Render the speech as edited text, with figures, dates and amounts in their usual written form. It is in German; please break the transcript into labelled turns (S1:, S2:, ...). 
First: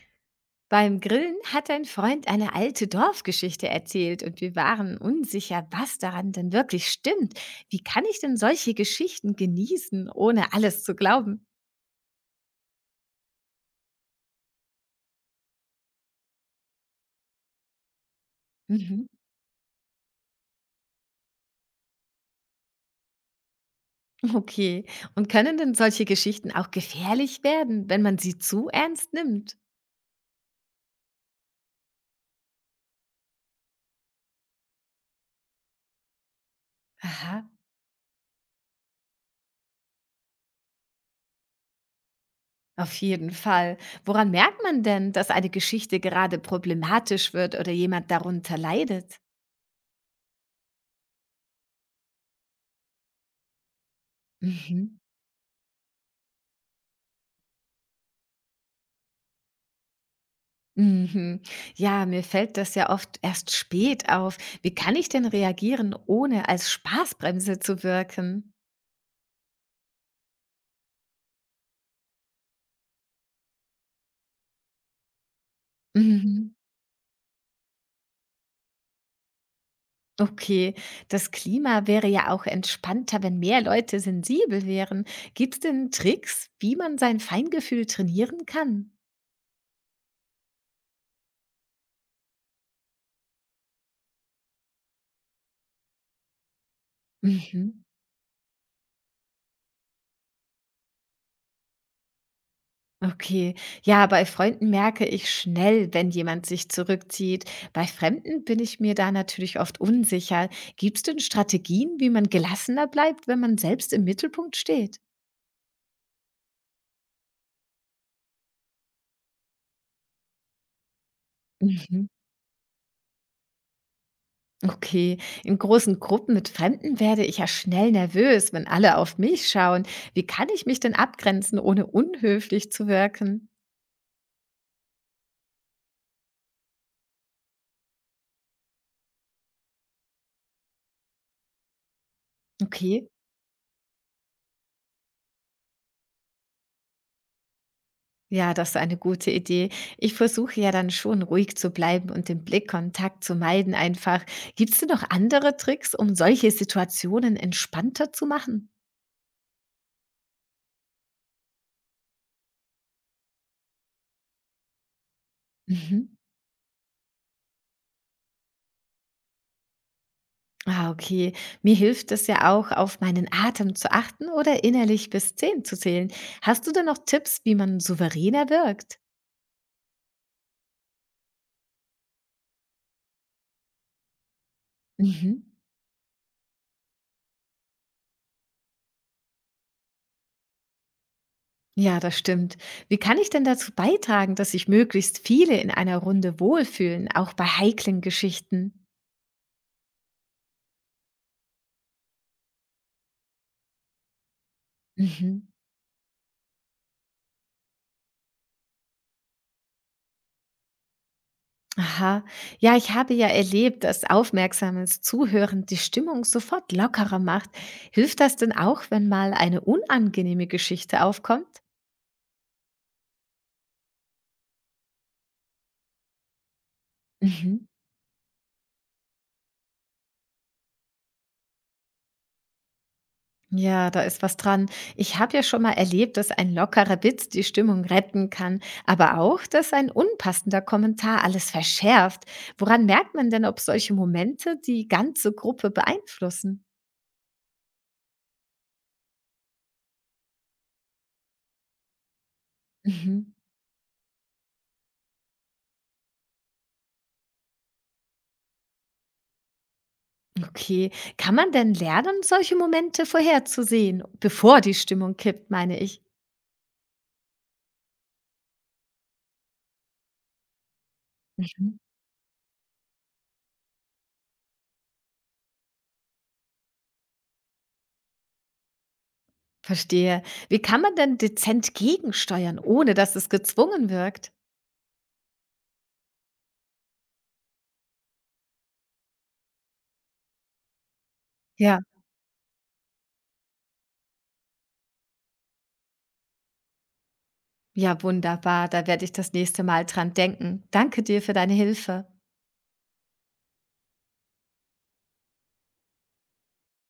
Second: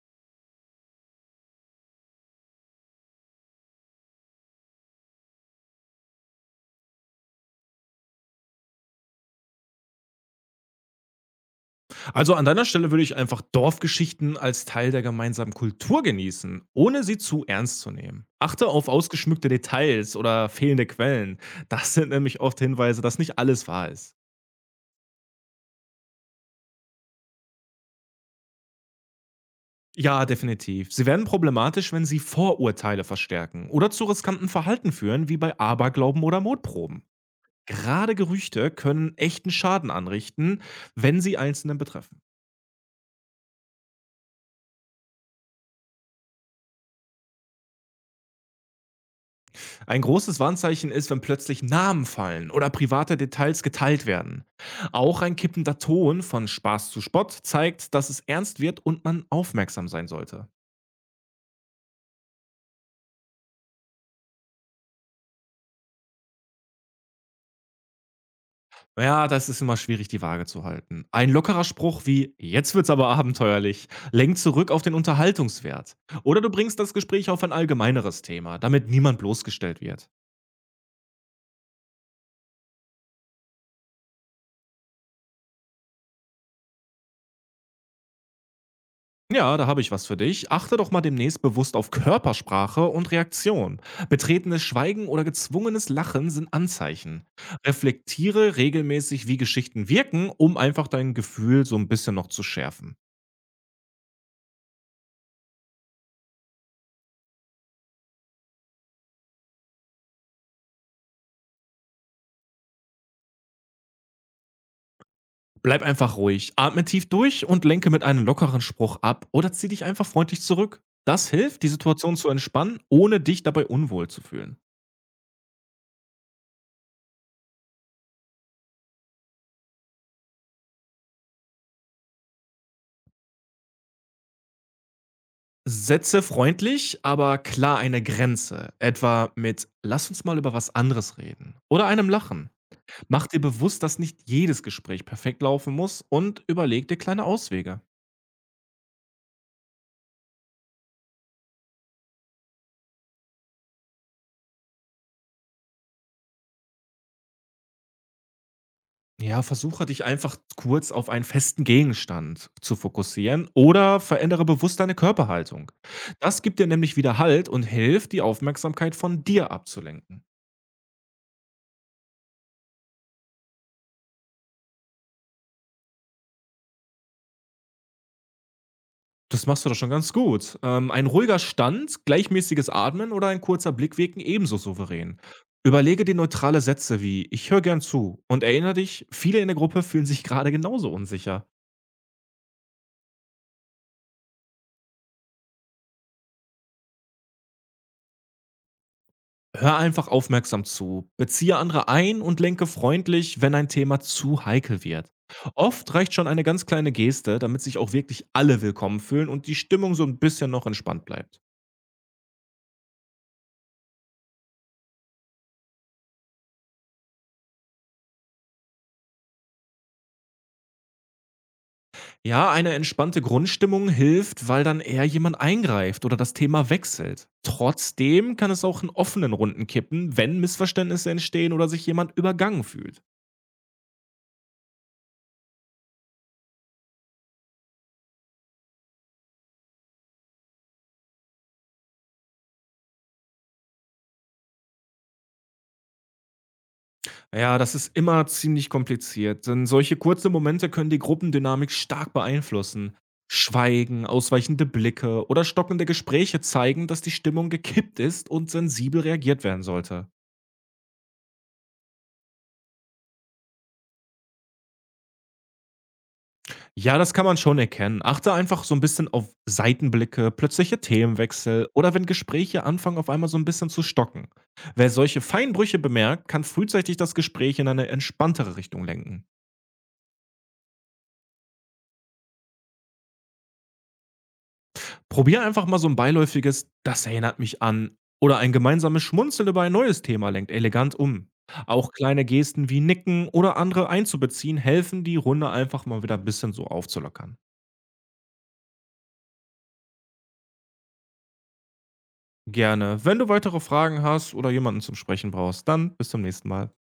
S1: Beim Grillen hat ein Freund eine alte Dorfgeschichte erzählt und wir waren unsicher, was daran denn wirklich stimmt. Wie kann ich denn solche Geschichten genießen, ohne alles zu glauben?
S2: Also an deiner Stelle würde ich einfach Dorfgeschichten als Teil der gemeinsamen Kultur genießen, ohne sie zu ernst zu nehmen. Achte auf
S1: Mhm.
S2: ausgeschmückte Details oder fehlende Quellen. Das sind nämlich oft Hinweise, dass nicht alles wahr ist.
S1: Okay. Und können denn solche Geschichten auch gefährlich werden, wenn man sie zu ernst nimmt?
S2: Ja, definitiv. Sie werden problematisch, wenn sie Vorurteile verstärken oder zu riskanten Verhalten führen, wie bei Aberglauben oder Mutproben.
S1: Aha.
S2: Gerade Gerüchte können echten Schaden anrichten, wenn sie Einzelnen betreffen.
S1: Auf jeden Fall. Woran merkt man denn, dass eine Geschichte gerade problematisch wird oder jemand darunter leidet?
S2: Ein großes Warnzeichen ist, wenn plötzlich Namen fallen oder private Details geteilt werden.
S1: Mhm.
S2: Auch ein kippender Ton von Spaß zu Spott zeigt, dass es ernst wird und man aufmerksam sein sollte.
S1: Mhm. Ja, mir fällt das ja oft erst spät auf. Wie kann ich denn reagieren, ohne als Spaßbremse zu wirken?
S2: Ja, das ist immer schwierig, die Waage zu halten. Ein lockerer Spruch wie Jetzt wird's aber abenteuerlich lenkt zurück auf den Unterhaltungswert. Oder du
S1: Mhm.
S2: bringst das Gespräch auf ein allgemeineres Thema, damit niemand bloßgestellt wird.
S1: Okay, das Klima wäre ja auch entspannter, wenn mehr Leute sensibel wären. Gibt es denn Tricks, wie man sein Feingefühl trainieren kann?
S2: Ja, da habe ich was für dich. Achte doch mal demnächst bewusst auf Körpersprache und Reaktion. Betretenes Schweigen oder gezwungenes Lachen sind Anzeichen.
S1: Mhm.
S2: Reflektiere regelmäßig, wie Geschichten wirken, um einfach dein Gefühl so ein bisschen noch zu schärfen.
S1: Okay, ja, bei Freunden merke ich schnell, wenn jemand sich zurückzieht. Bei Fremden bin ich mir da natürlich oft unsicher. Gibt es denn Strategien, wie man gelassener bleibt, wenn man selbst im Mittelpunkt steht?
S2: Bleib einfach ruhig, atme tief durch und lenke mit einem lockeren Spruch ab oder zieh dich einfach freundlich zurück. Das hilft, die
S1: Mhm.
S2: Situation zu entspannen, ohne dich dabei unwohl zu fühlen.
S1: Okay, in großen Gruppen mit Fremden werde ich ja schnell nervös, wenn alle auf mich schauen. Wie kann ich mich denn abgrenzen, ohne unhöflich zu wirken?
S2: Setze freundlich, aber klar eine Grenze, etwa mit „Lass uns mal über was anderes reden“ oder einem Lachen.
S1: Okay.
S2: Mach dir bewusst, dass nicht jedes Gespräch perfekt laufen muss und überleg dir kleine Auswege.
S1: Ja, das ist eine gute Idee. Ich versuche ja dann schon ruhig zu bleiben und den Blickkontakt zu meiden einfach. Gibt es denn noch andere Tricks, um solche Situationen entspannter zu machen?
S2: Ja, versuche dich einfach kurz auf einen festen Gegenstand zu fokussieren oder verändere bewusst deine Körperhaltung.
S1: Mhm.
S2: Das gibt dir nämlich wieder Halt und hilft, die Aufmerksamkeit von dir abzulenken.
S1: Ah, okay. Mir hilft es ja auch, auf meinen Atem zu achten oder innerlich bis zehn zu zählen. Hast du denn noch Tipps, wie man souveräner wirkt?
S2: Das machst du doch schon ganz gut. Ein ruhiger Stand, gleichmäßiges Atmen oder ein kurzer Blick wirken ebenso souverän.
S1: Mhm.
S2: Überlege dir neutrale Sätze wie ich höre gern zu und erinnere dich, viele in der Gruppe fühlen sich gerade genauso unsicher.
S1: Ja, das stimmt. Wie kann ich denn dazu beitragen, dass sich möglichst viele in einer Runde wohlfühlen, auch bei heiklen Geschichten?
S2: Hör einfach aufmerksam zu, beziehe andere ein und lenke freundlich, wenn ein Thema zu heikel wird.
S1: Mhm.
S2: Oft reicht schon eine ganz kleine Geste, damit sich auch wirklich alle willkommen fühlen und die Stimmung so ein bisschen noch entspannt bleibt.
S1: Aha. Ja, ich habe ja erlebt, dass aufmerksames Zuhören die Stimmung sofort lockerer macht. Hilft das denn auch, wenn mal eine unangenehme Geschichte aufkommt?
S2: Ja, eine entspannte Grundstimmung hilft, weil dann eher jemand eingreift oder das Thema wechselt.
S1: Mhm.
S2: Trotzdem kann es auch in offenen Runden kippen, wenn Missverständnisse entstehen oder sich jemand übergangen fühlt.
S1: Ja, da ist was dran. Ich habe ja schon mal erlebt, dass ein lockerer Witz die Stimmung retten kann, aber auch, dass ein unpassender Kommentar alles verschärft. Woran merkt man denn, ob solche Momente die ganze Gruppe beeinflussen?
S2: Ja, das ist immer ziemlich kompliziert, denn solche kurzen Momente können die Gruppendynamik stark beeinflussen.
S1: Mhm.
S2: Schweigen, ausweichende Blicke oder stockende Gespräche zeigen, dass die Stimmung gekippt ist und sensibel reagiert werden sollte.
S1: Okay, kann man denn lernen, solche Momente vorherzusehen, bevor die Stimmung kippt, meine ich?
S2: Ja, das kann man schon erkennen. Achte einfach so ein bisschen auf Seitenblicke, plötzliche Themenwechsel
S1: Mhm.
S2: oder wenn Gespräche anfangen, auf einmal so ein bisschen zu stocken. Wer solche Feinbrüche bemerkt, kann frühzeitig das Gespräch in eine entspanntere Richtung lenken.
S1: Verstehe. Wie kann man denn dezent gegensteuern, ohne dass es gezwungen wirkt?
S2: Probier einfach mal so ein beiläufiges „Das erinnert mich an“ oder ein gemeinsames Schmunzeln über ein neues Thema lenkt elegant um.
S1: Ja,
S2: Auch kleine Gesten wie Nicken oder andere einzubeziehen, helfen, die Runde einfach mal wieder 'n bisschen so aufzulockern.
S1: Ja, wunderbar. Da werde ich das nächste Mal dran denken. Danke dir für deine Hilfe.
S2: Gerne. Wenn du weitere Fragen hast oder jemanden zum Sprechen brauchst, dann bis zum nächsten Mal.